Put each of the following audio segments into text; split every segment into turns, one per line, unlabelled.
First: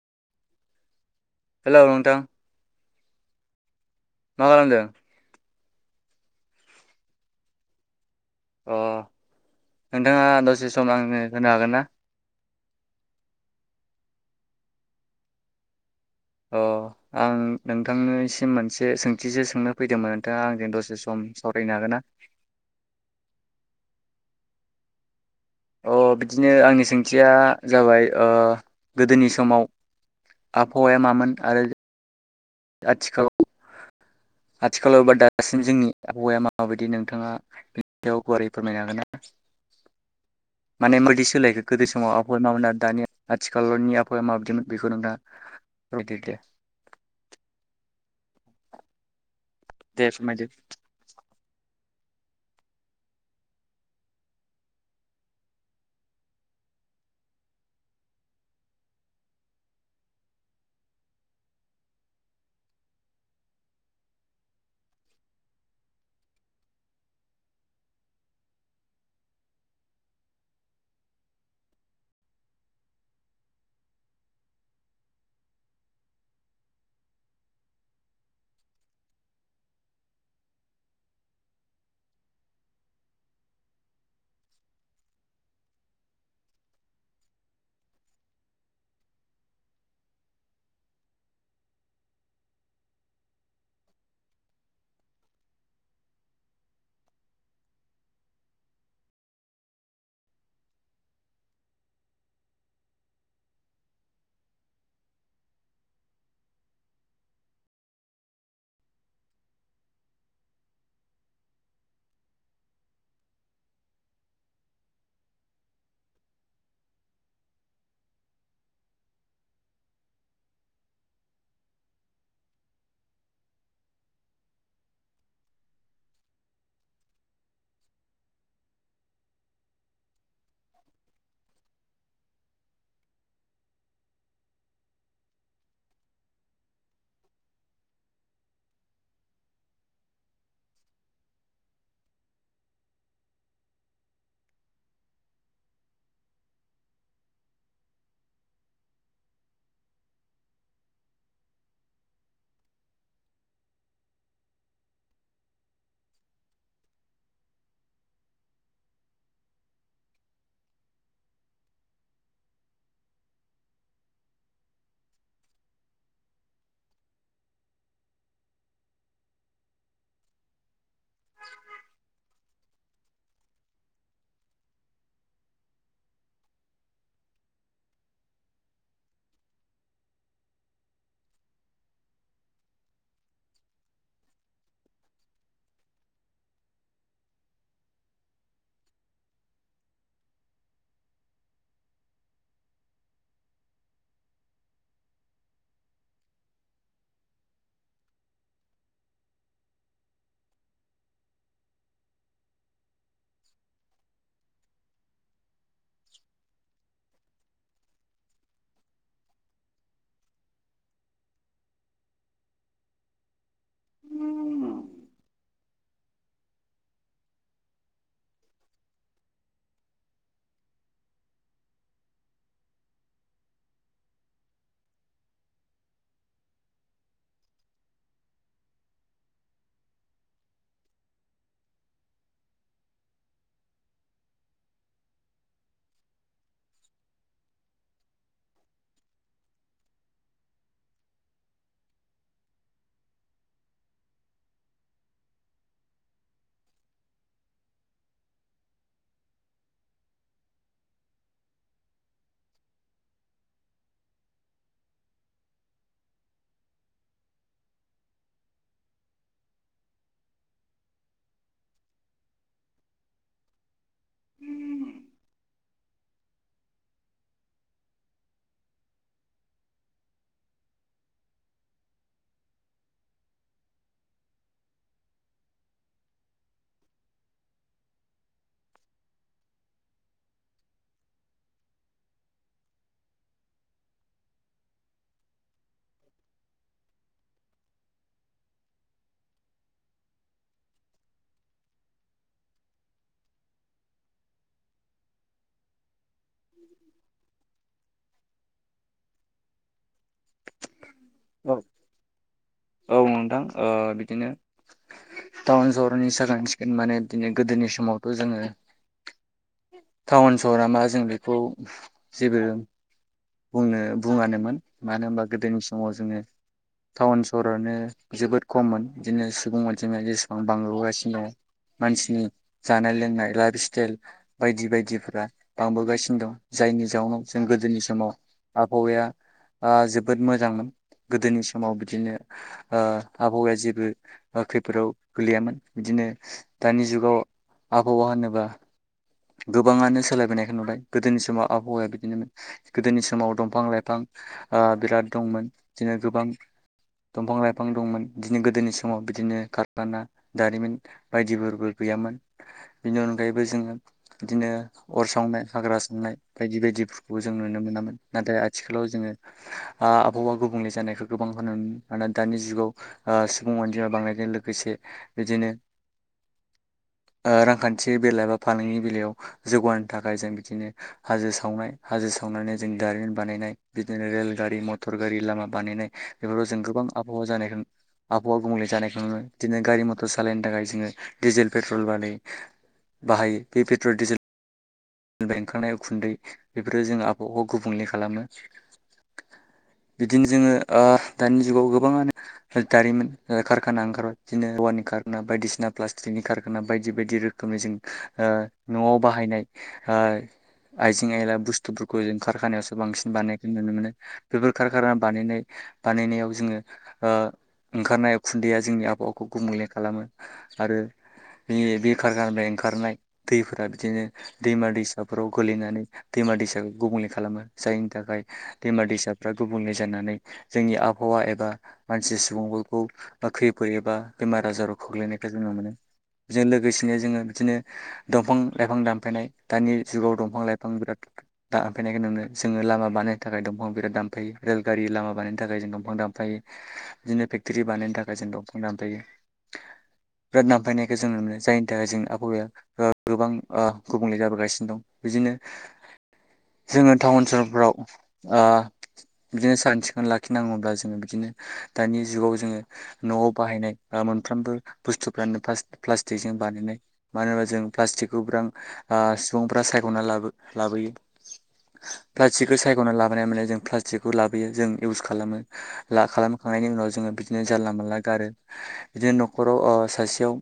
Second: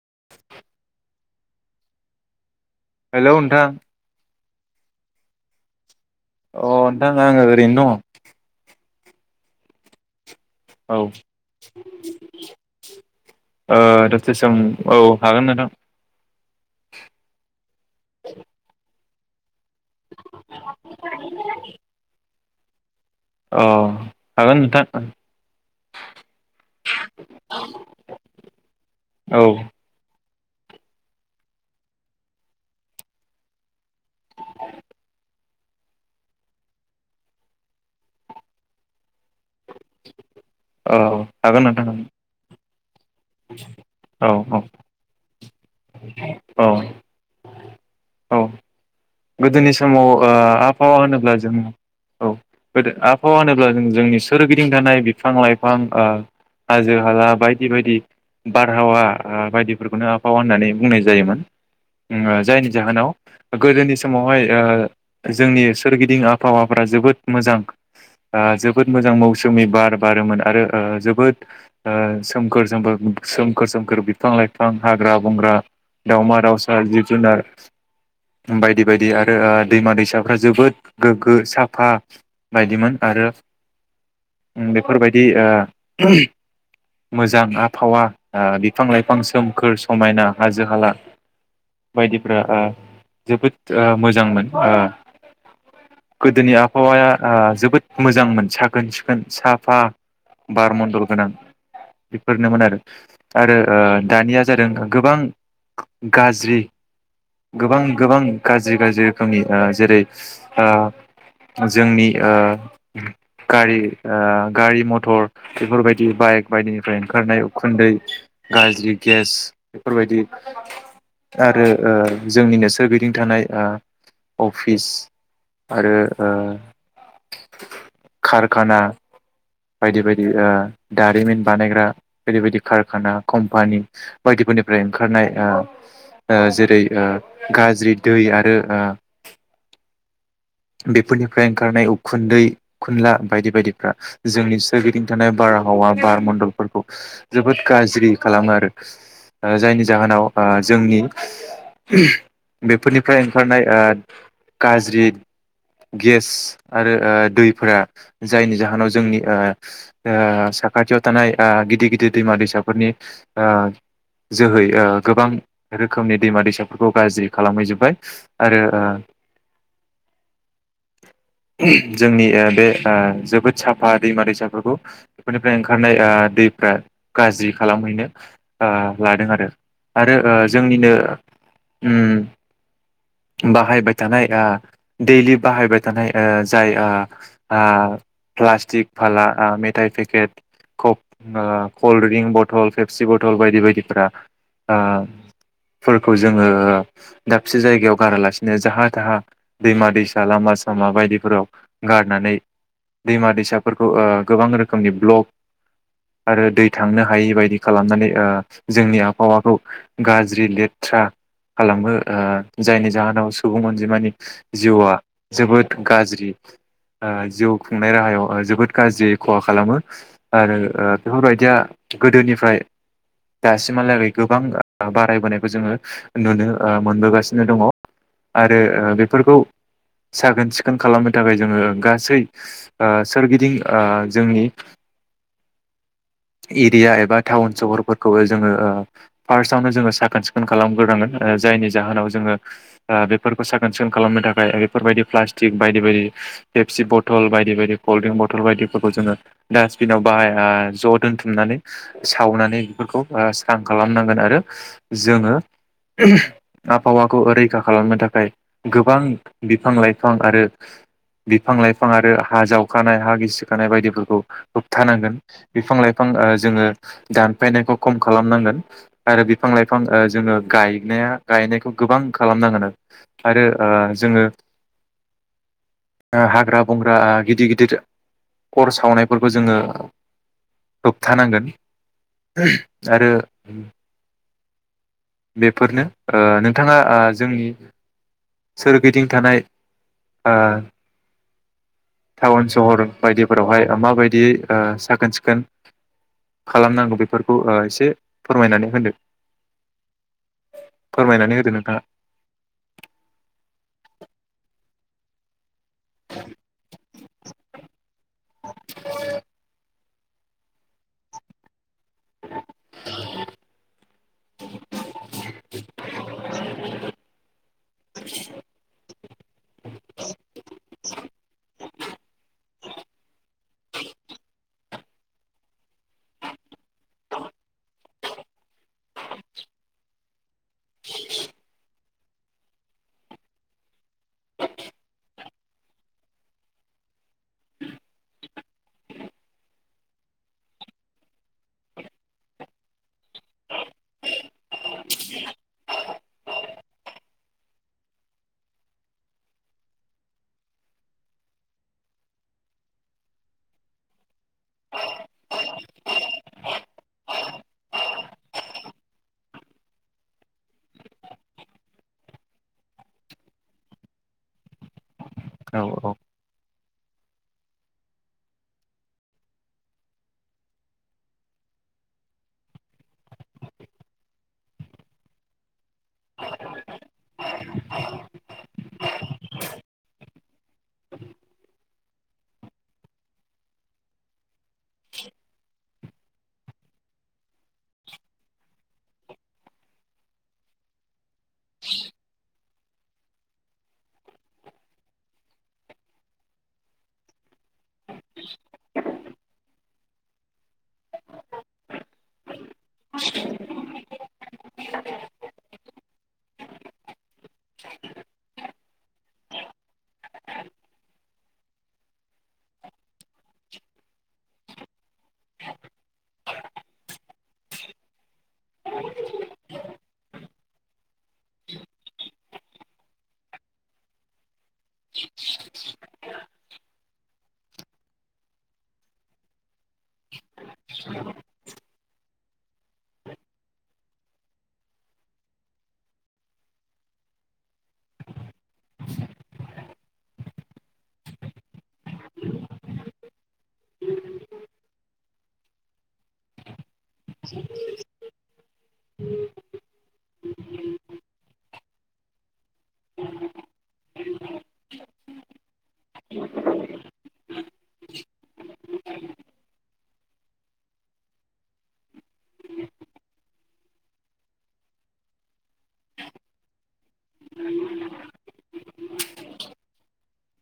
[inaudible]
Hello नोंथां।
Hello नोंथां।
मा खालामदों?
अ नोंथां आं ओरैनो दङ।
अ नोंथाङा द
औ ओ द से सम औ हागोन नोंथां।
अ आं नोंथांनोसिम मोनसे सों थिसो सोंनो फैदोंमोन नोंथाङा आंजों दसे सम सावरायनो हागोन ना?
औ हागोन नोंथां।
अ बिदिनो आंनि सोंथिया जाबाय ओ गोदोनि
औ
समाव- आबहावाया मामोन आरो आथिखालाव- आथिखालाव बा दासिम जोंनि आबहावाया माबायदि नोंथाङा बेनि सायाव गुवारै फोरमायनो हागोन ना?
औ
माने मादि सोलायखो
हागोन नोंथां
गोदो समाव आबहावाया मा मोन? दानिया आथिखालनि आबहावाया
औ
माबायदिमोन बेखौ नोंथाङा- फोरमायदो दे
औ औ गोदोनि
दे
समाव
फोरमायदो
आबहावा होनोब्ला जों- औ गोदो आबहावा होनोब्ला जों जोंनि सोरगिदिं थानाय बिफां लाइफां ओ हाजो हाला बायदि बायदि बारहावा ओ बायदिफोरखौनो आबहावा होननानै बुंनाय जायोमोन ओ जायनि जाहोनाव गोदोनि समावहाय ओ जोंनि सोरगिदिं आबहावाफोरा जोबोद मोजां जोबोद मोजां मौसुमि बार बारोमोन आरो ओ जोबोद ओ सोमखोर-सोमखोर- सोमखोर सोमखोर बिफां लाइफां हाग्रा बंग्रा दावमा दावसा जिब जुनार बाय- बे बायदि आरो ओ दैमा दैसाफ्रा जोबोद गोग्गो साफा बायदिमोन आरो बेफोरबायदि ओ मोजां आबहावा बिफां लाइफां सोमखोर समायना हाजो हाला बायदिफ्रा ओ जोबोद- ओ मोजांमोन ओ गोदोनि आबहावाया ओ जोबोद मोजांमोन साखोन सिखोन साफा बार मनडल गोनां बेफोरनोमोन आरो आरो ओ‌ दानिया जादों गोबां गाज्रि गोबां-गोबां गाज्रि गाज्रि रोखोमनि ओ जेरै ओ जोंनि ओ गारि- गारि मटर बेफोरबायदि बाइक बायदिनिफ्राय ओंखारनाय उखुन्दै गाज्रि गेस बेफोरबायदि आरो ओ जोंनिनो सोरगिदिं थानाय ओ अफिस आरो ओ कारखाना बायदि बायदि दारिमिन बानायग्रा बायदि बायदि कारखाना कम्पानि बायदिफोरनिफ्राय ओंखारनाय ओ जेरै ओ गाज्रि दै आरो ओ बेफोरनिफ्राय ओंखारनाय उखुन्दै खुनला बायदि बायदिफ्रा जोंनि सोरगिदिं थानाय बारहावा बार मनडलफोरखौ जोबोद गाज्रि खालामो आरो ओ जायनि जाहोनाव ओ जोंनि- बेफोरनिफ्राय ओंखारनाय गाज्रि गेस आरो दैफोरा जायनि जाहोनाव जोंनि साखाथियाव थानाय गिदिर गिदिर दैमा दैसाफोरनि जोहै गोबां रोखोमनि दैमा दैसाफोरखौ गाज्रि- खालामहैजोबबाय आरो जोंनि बे जोबोद साफा दैमा दैसाफोरखौ बेफोरनिफ्राय ओंखारनाय दैफ्रा गाज्रि खालामहैनो लादों आरो आरो जोंनिनो उम- बाहायबाय थानाय देलि बाहायबाय थानाय जाय प्लास्टिक फाला मेथाइ packet cold drink bottle Pepsi bottle बायदि बायदिफ्रा फोरफोरखौ जोङो- दाबसे जायगायाव गारालासिनो जाहा थाहा दैमा दैसा लामा सामा बायदिफोराव गारनानै दैमा दैसाफोरखौ गोबां रोखोमनि ब्लक आरो दै थांनो हायि बायदि खालामनानै जोंनि आबहावाखौ गाज्रि लेथ्रा खालामो जायनि जाहोनाव सुबुं अनजिमानि जिउआ जोबोद गाज्रि जिउ खुंनाय राहायाव जोबोद गाज्रि खहा खालामो आरो बेफोरबायदिया गोदोनिफ्राय दासिमहालागै गोबां बारायबोनायखौ जोङो- नुनो मोनबोगासिनो दङ। आरो बेफोरखौ साखोन सिखोन खालामनो थाखाय जोङो गासै सोरगिदिं जोंनि एरिया एबा टाउन सहरफोरखौ जोङो फार्स्टआवनो जोङो साखोन सिखोन खालामग्रोनांगोन जायनि जाहोनाव जोङो- बेफोरखौ साखोन सिखोन खालामनो थाखाय बेफोरबायदि प्लास्टिक बायदि बायदि पेपसि बथल बायदि बायदि कल्ड्रिंक बथल बायदिफोरखौ जोङो दासबिनाव बाहाय ज दोनथुमनानै सावनानै बेफोरखौ स्रां खालामनांगोन आरो जोङो आबहावाखौ ओरै- रैखा खालामनो थाखाय गोबां बिफां लाइफां आरो बिफां लाइफां आरो हा जावखानाय हा गिसिखानाय बायदिफोरखौ होबथानांगोन। बिफां लाइफां जोङो दानफायनायखौ खम खालामनांगोन आरो बिफां लाइफां जोङो गायनाया गायनायखौ गोबां- खालामनांगोन आरो जोङो हाग्रा बंग्रा गिदिर-गिदिर अर सावनायफोरखौ जोङो होबथानांगोन आरो बेफोरनो ओ नोंथाङा जोंनि सोरगिदिं थानाय ओ- टाउन सहर बायदिफोरावहाय माबायदियै ओ साखोन सिखोन खालामनांगौ बेफोरखौ एसे फोरमायनानै होनदो। फोरमायनानै
औ
होदो नोंथाङा।
औ नोंथां बिदिनो टाउन सहरनि साखोन सिखोन माने दिनै गोदोनि समावथ' जोङो- टाउन सहरा मा जों बेखौ जेबो- बुंनो बुङानोमोन मानो होनबा गोदोनि समाव जोङो टाउन सहरानो जोबोद खममोन। दिनै सुबुं अनजिमाया जेसे- बांबोगासिनो दङो- मानसिनि जानाय लोंनाय लाइफ स्टाइल बायदि बायदिफ्रा बांबोगासिनो दं जायनि जाउनाव जों गोदोनि समाव आबहावाया ओ जोबोद मोजांमोन गोदोनि समाव बिदिनो ओ आबहावाया जेबो खैफोदाव गोलैयामोन बिदिनो दानि जुगाव आबहावा होनोबा गोबाङानो सोलायबोनायखौ नुबाय गोदोनि समाव आबहावाया बिदिनो गोदोनि समाव दंफां लाइफां बिराद दंमोन बिदिनो गोबां दंफां लाइफां दंमोन बिदिनो गोदोनि समाव बिदिनो कारखाना दारिमिन बायदिफोरबो गैयामोन बिनि अनगायैबो जोङो बिदिनो अर सावनाय हाग्रा सावनाय बायदि बायदि फोरखौ जों नुनो मोनोमोनामोन नाथाय आथिखालाव जोङो आबहावा गुबुंले जानायखौ गोबांखौ नुन मोनो दानि जुगाव ओ सुबुं अनजिमा बांनायजों लोगोसे बिदिनो
औ औ
आ रांखान्थि बेला बा फालांगिनि बेलायाव जौगानो थाखाय जों बिदिनो हाजो सावनाय हाजो सावनानै जों दारिमिन बानायनाय बिदिनो रेलगारि मटर गारि लामा बानायनाय बेफोराव जों गोबां आबहावा जानाय आबहावा गुबुंले जानायखौ नुनो बिदिनो गारि मथर सालायनो थाखाय जोङो डिजेल पेट्रल बानाय बाहायो बे पेट्रल डिजेल निफ्राय ओंखारनाय उखुन्दै बेफोरो जोंङो आबहावाखौ गुबुंले खालामो बिदिनो जोंङो ओ दानि जुगाव गोबांआनो दारिमिन ओ खारखाना ओंखारबाय बिदिनो औवानि खारखाना बायदिसिना फ्लास्थिकनि खारखाना बायदि बायदि रोखोमै जों ओ नआव बाहायनाय ओ आइजें आयला बुस्थुफोरखौ जों कारखानायावसो बांसिन बानायनायखौ नुनो मोनो बेफोर खारखाना बानायनाय बानायनायाव जोङो ओ ओंखारनाय उखुन्दैया जोंनि आबहावाखौ गुबुंले खालामो आरो बे बे खारखानिफ्राय ओंखारनाय दैफोरा बिदिनो दैमा दैसाफोराव गोलैनानै दैमा दैसाखौ गुबुंले खालामो जायनि थाखाय दैमा दैसाफ्रा गुबुंले जानानै जोंनि आबहावा एबा मानसि सुबुंफोरखौ खैफोद एबा बेमार आजाराव खोग्लैनायखौ जोंङो मोनो। बेजों लोगोसेनो जोङो बिदिनो दंफां लाइफां दान फायनाय दानि जुगाव दंफां लाइफां बिराद दानफायनायखौ नुनो जोङो लामा बानायनो थाखाय दंफां बिराद दानफायो रेलगारि लामा बानायनो थाखाय जों दंफां दानफायो बिदिनो फेक्टरि बानायनो थाखाय जों दंफां दानफायो बिराद दानफायनायखौ जों नुनो जायनि थाखाय जों आबहावाया गोबां ओ गुबुंले जाबोगासिनो दं बिदिनो जोङो टाउन सहरफ्राव ओ बिदिनो सान सिखोन लाखिनांगौब्ला जोङो बिदिनो दानि जुगाव जोङो न'आव बाहायनाय दा मोनफ्रोमबो बुस्थुफ्रानो प्लास प्लास्टिकजों बानायनाय मानो होनबा जों प्लास्टिकखौ बिरा आ सुबुंफोरा सायखना ला लाबोयो प्लासथिकखौ सायखना लाबोनाय माने जों प्लासथिकखौ लाबोयो जों इउस खालामो ला खालाम खांनायनि उनाव जोंङो बिदिनो जाल्ला मोल्ला गारो बिदिनो नख'राव ओ सासेयाव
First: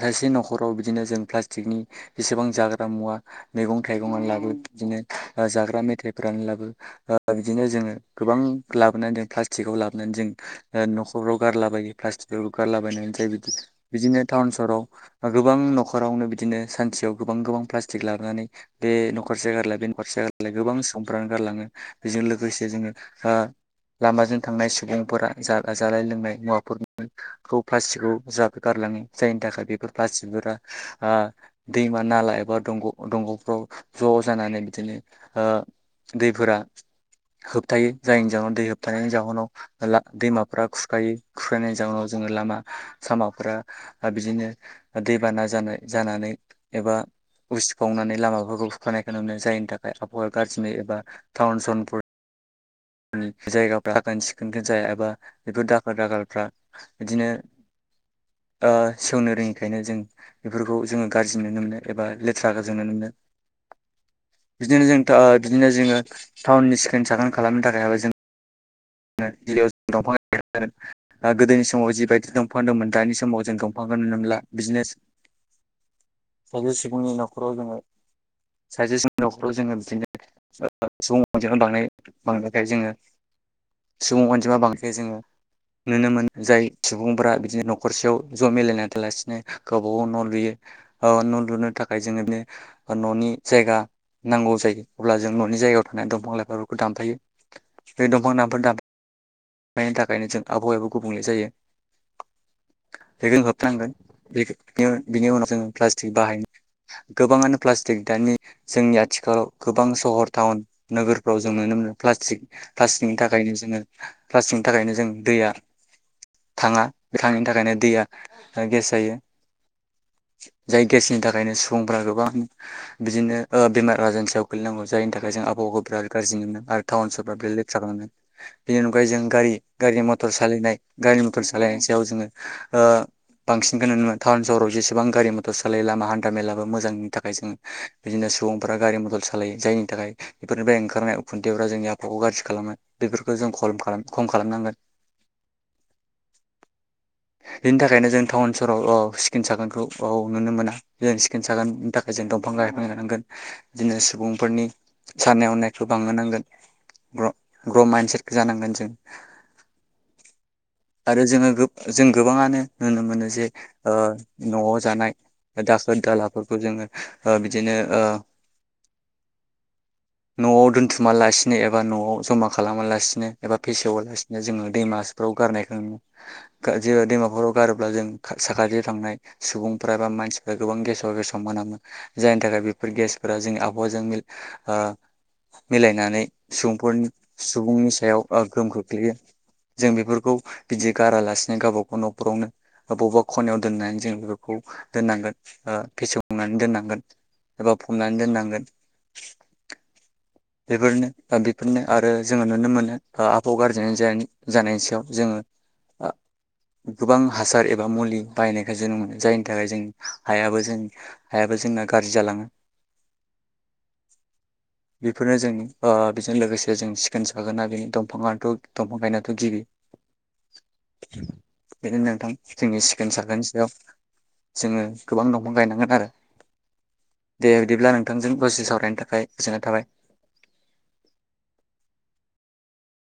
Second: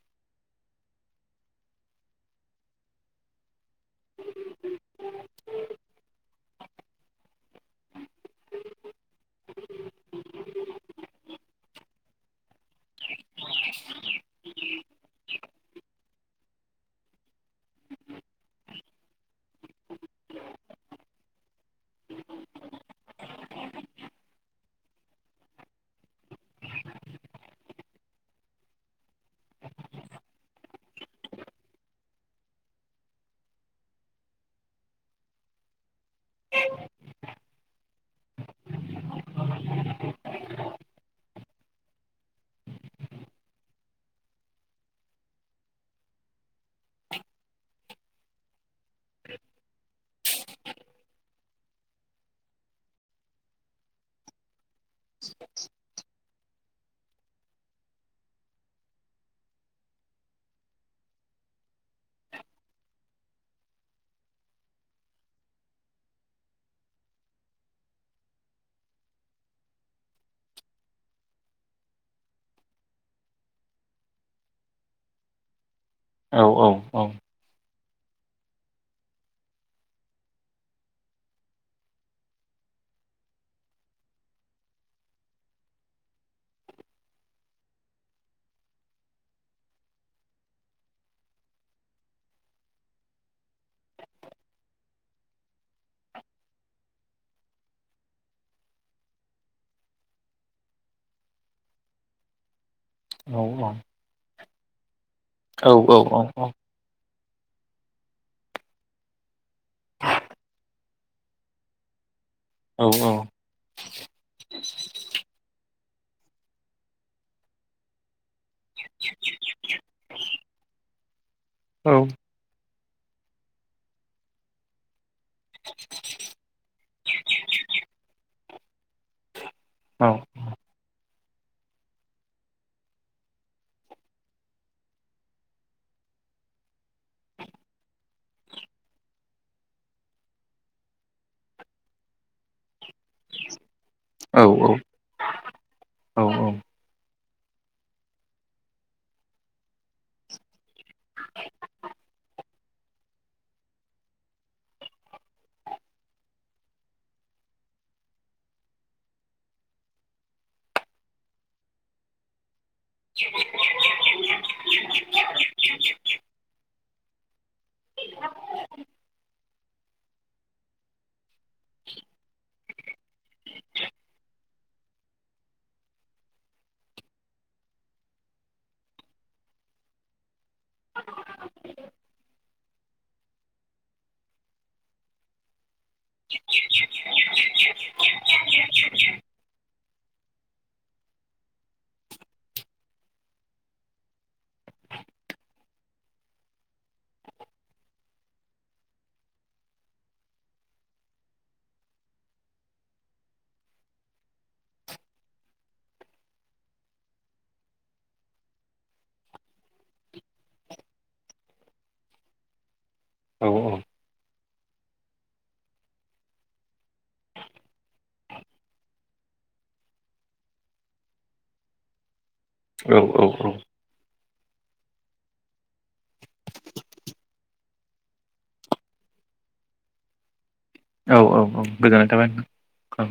खायसे नखराव बिदिनो जों प्लासथिकनि जसेबां जाग्रा मुवा मैगं थाइगंनो लाबो बिदिनो जाग्रा मेथाइफ्रानो लाबो बिदिनो जोङो गोबां लाबोनानै जों प्लास्टिकाव लाबोनानै जों न'खरफ्राव गारलाबायो प्लास्टिक गारलाबायनानै जाय बि बिदिनो टाउन सहराव गोबां सेयाव गोबां गोबां प्लास्टिक लाबोनानै बे न'खरसे गारलाय बे न'खरसे गारलाय गोबां सुबुंफोरानो गारलांङो बेजों लोगोसे जोंङो ओ लामाजों थांनाय सुबुंफोरा जा-जानाय लोंनाय मुवाफोरखौ प्लासटिकखौ जा गारलांङो जायनि थाखाय बेफोर प्लासथिकफोरा ओ दैमा नाला एबा दंग' दंग'फ्राव ज' जानानै बिदिनो ओ दैफोरा होबथायो जायनि जाहोनाव दै होबथानायनि जाहोनाव ला दैमाफ्रा खुरखायो खुरखायनायनि जाहोनाव जोङो लामा सामाफ्रा आ बिदिनो दैबाना जानाय जानानै एबा उसिफावनानै लामाफोरखौ थानायखौ नुनो जायनि थाखाय [unintelligible] एबा टाउन साउन फोर जायगाफ्रा साखोन सिखोन जाया एबा बेफोर दाखोल दाखालफ्रा बिदिनो ओ सेवनो रोङिखायनो जों बेफोरखौ जोङो गाज्रि नुनो मोनो एबा लेथ्राखौ जों नुनो मोनो बिदिनो जों टा बिदिनो जोङो टाउननि सिखोन साखोन खालामनो थाखायबो जों [unintelligible] ओ गोदोनि समाव जिबायदि दंफां दंमोन दानि समाव जों दंफांखौ नुनो मोनला बिजने
औ
सासे
औ
सुबुंनि न'खराव जोङो सासे [unintelligible] न'खराव जोङो [unintelligible] सुबुं अनजिमा बांनायनि बांनायनि थाखाय जोङो सुबुं अनजिमा बांनायनि थाखाय जों नुनो मोन जाय सुबुंफोरा बिदिनो न'खरसेयाव ज' मिलायना थायालासिनो गावबा गाव न' लुयो ओ न' लुनो थाखाय जोङोनो न'नि जायगा नांगौ जायो अब्ला जों न'नि जायगायाव थानाय दंफां लाइफांफोरखौ दानफायो बे दंफां दान फोर दाबफायनायनि थाखायनो जों आबहावायाबो गुबुंले जायो। [unintelligible]
औ
होबथानांगोन [unintelligible] बिनि उनाव जों
औ औ
प्लास्टिक
औ औ
बाहायनाय गोबाङानो प्लास्टिक दानि जोंनि आथिखालाव गोबां सहर टाउन नोगोरफ्राव जों नुनो मोनो प्लास्टिक
औ औ
प्लास्टिकनि थाखायनो जोङो प्लास्टिकनि थाखायनो जों दैया थाङा बे थांङिनि थाखायनो दैया गेस जायो जाय गेसनि थाख बेनो सुबुंफ्रा गोबां बिदिनो ओ बेमार आजारनि सायाव गोग्लैनांगौ जायनि थाखाय बेजों आबहावाखौ बिराद गाज्रि मोनो आरो टाउन सहरफ्रार लेथ्रा बानायो बेनि अनगायै जों गारि गारि मथर सालायनाय गारि मथर मटर सालायनायनि सायाव जोङो बांसिनखौनो नुनो मोनो टाउन सहराव जेसेबां गारि मटर सालायो लामा हान्था मेलाबो मोजांनि थाखाय जोङो बिदिनो सुबुंफोरा गारि मटर सालायो जायनि थाखाय बेफोरनिफ्राय ओंखारनाय उखुन्दैफोरा जोंनि आबहावाखौ गाज्रि खालामो बेफोरखौ जों खलब खम खालामनांगोन बिनि थाखायनो जों टाउन सहराव औ सिखोन साखोनखौ औ जों नुनो मोना जों सिखोन साखोननि थाखाय जों दंफां लाइफां गायफिनना जानांगोन बिदिनो सुबुंफोरनि साननाय हनायखौ बांहोनांगोन ग्र ग्र' माइन्दसेट जानांगोन जों आरो जोङो जों गोबाङानो नुनो मोनो जे न'आव जानाय दाखोर दालाफोरखौ जोङो ओ बि बिदिनो ओ न'आव दोनथुमालासि नो एबा न'आव जमा खालामालासिनो एबा फेसेवालासिनो जोङो दैमाफ्राव गारनायखौ नुयो जेराव दैमाफोराव गारोब्ला जों साखाथि थांनाय सुबुंफ्रा एबा मानसि गोबां गेसाव गेसाव मोनामो जायनि थाखाय डे बे गेसफोरा जोंनि आबहावाजों मिल ओ मिलायनानै सुबुंफोरनि सुबुंनि सायाव गोहोम खोख्लैयो। जों बेफोरखौ बिदि गारालासिनो गावबाागाव न'खरावनो बबेबा खनायाव दोननानै जों बेफोरखौ दोननांगोन फेसेवनानै दोननांगोन एबा फमनानै दोननांगोन बेफोरनो बा बेफोरनो आरो जोङो नुनो मोनो आबहावा गाज्रि जानायनि जेन सायाव जोङो गोबां हासार एबा मुलि बायनायखाय जों न मोनो जायनि थाखाय जों हायाबो जों हायाबो जोंना गाज्रि जालाङो।
औ, औ।
बेफोरनो जोंनि ओ बेजों लोगोसे जों सिखोन जागोना बेनि दंफाङथ' दंफां गायनायाथ' गिबि बेनो नोंथां। जोंनि सिखोन साखोन सायाव जोङो गोबां दंफां गायनांगोन आरो दे बिदिब्ला नोंथांजों दसे सावरायनो थाखाय गोजोननाय थाबाय।
औ औ औ गोजोननाय थाबाय नोंथां औ।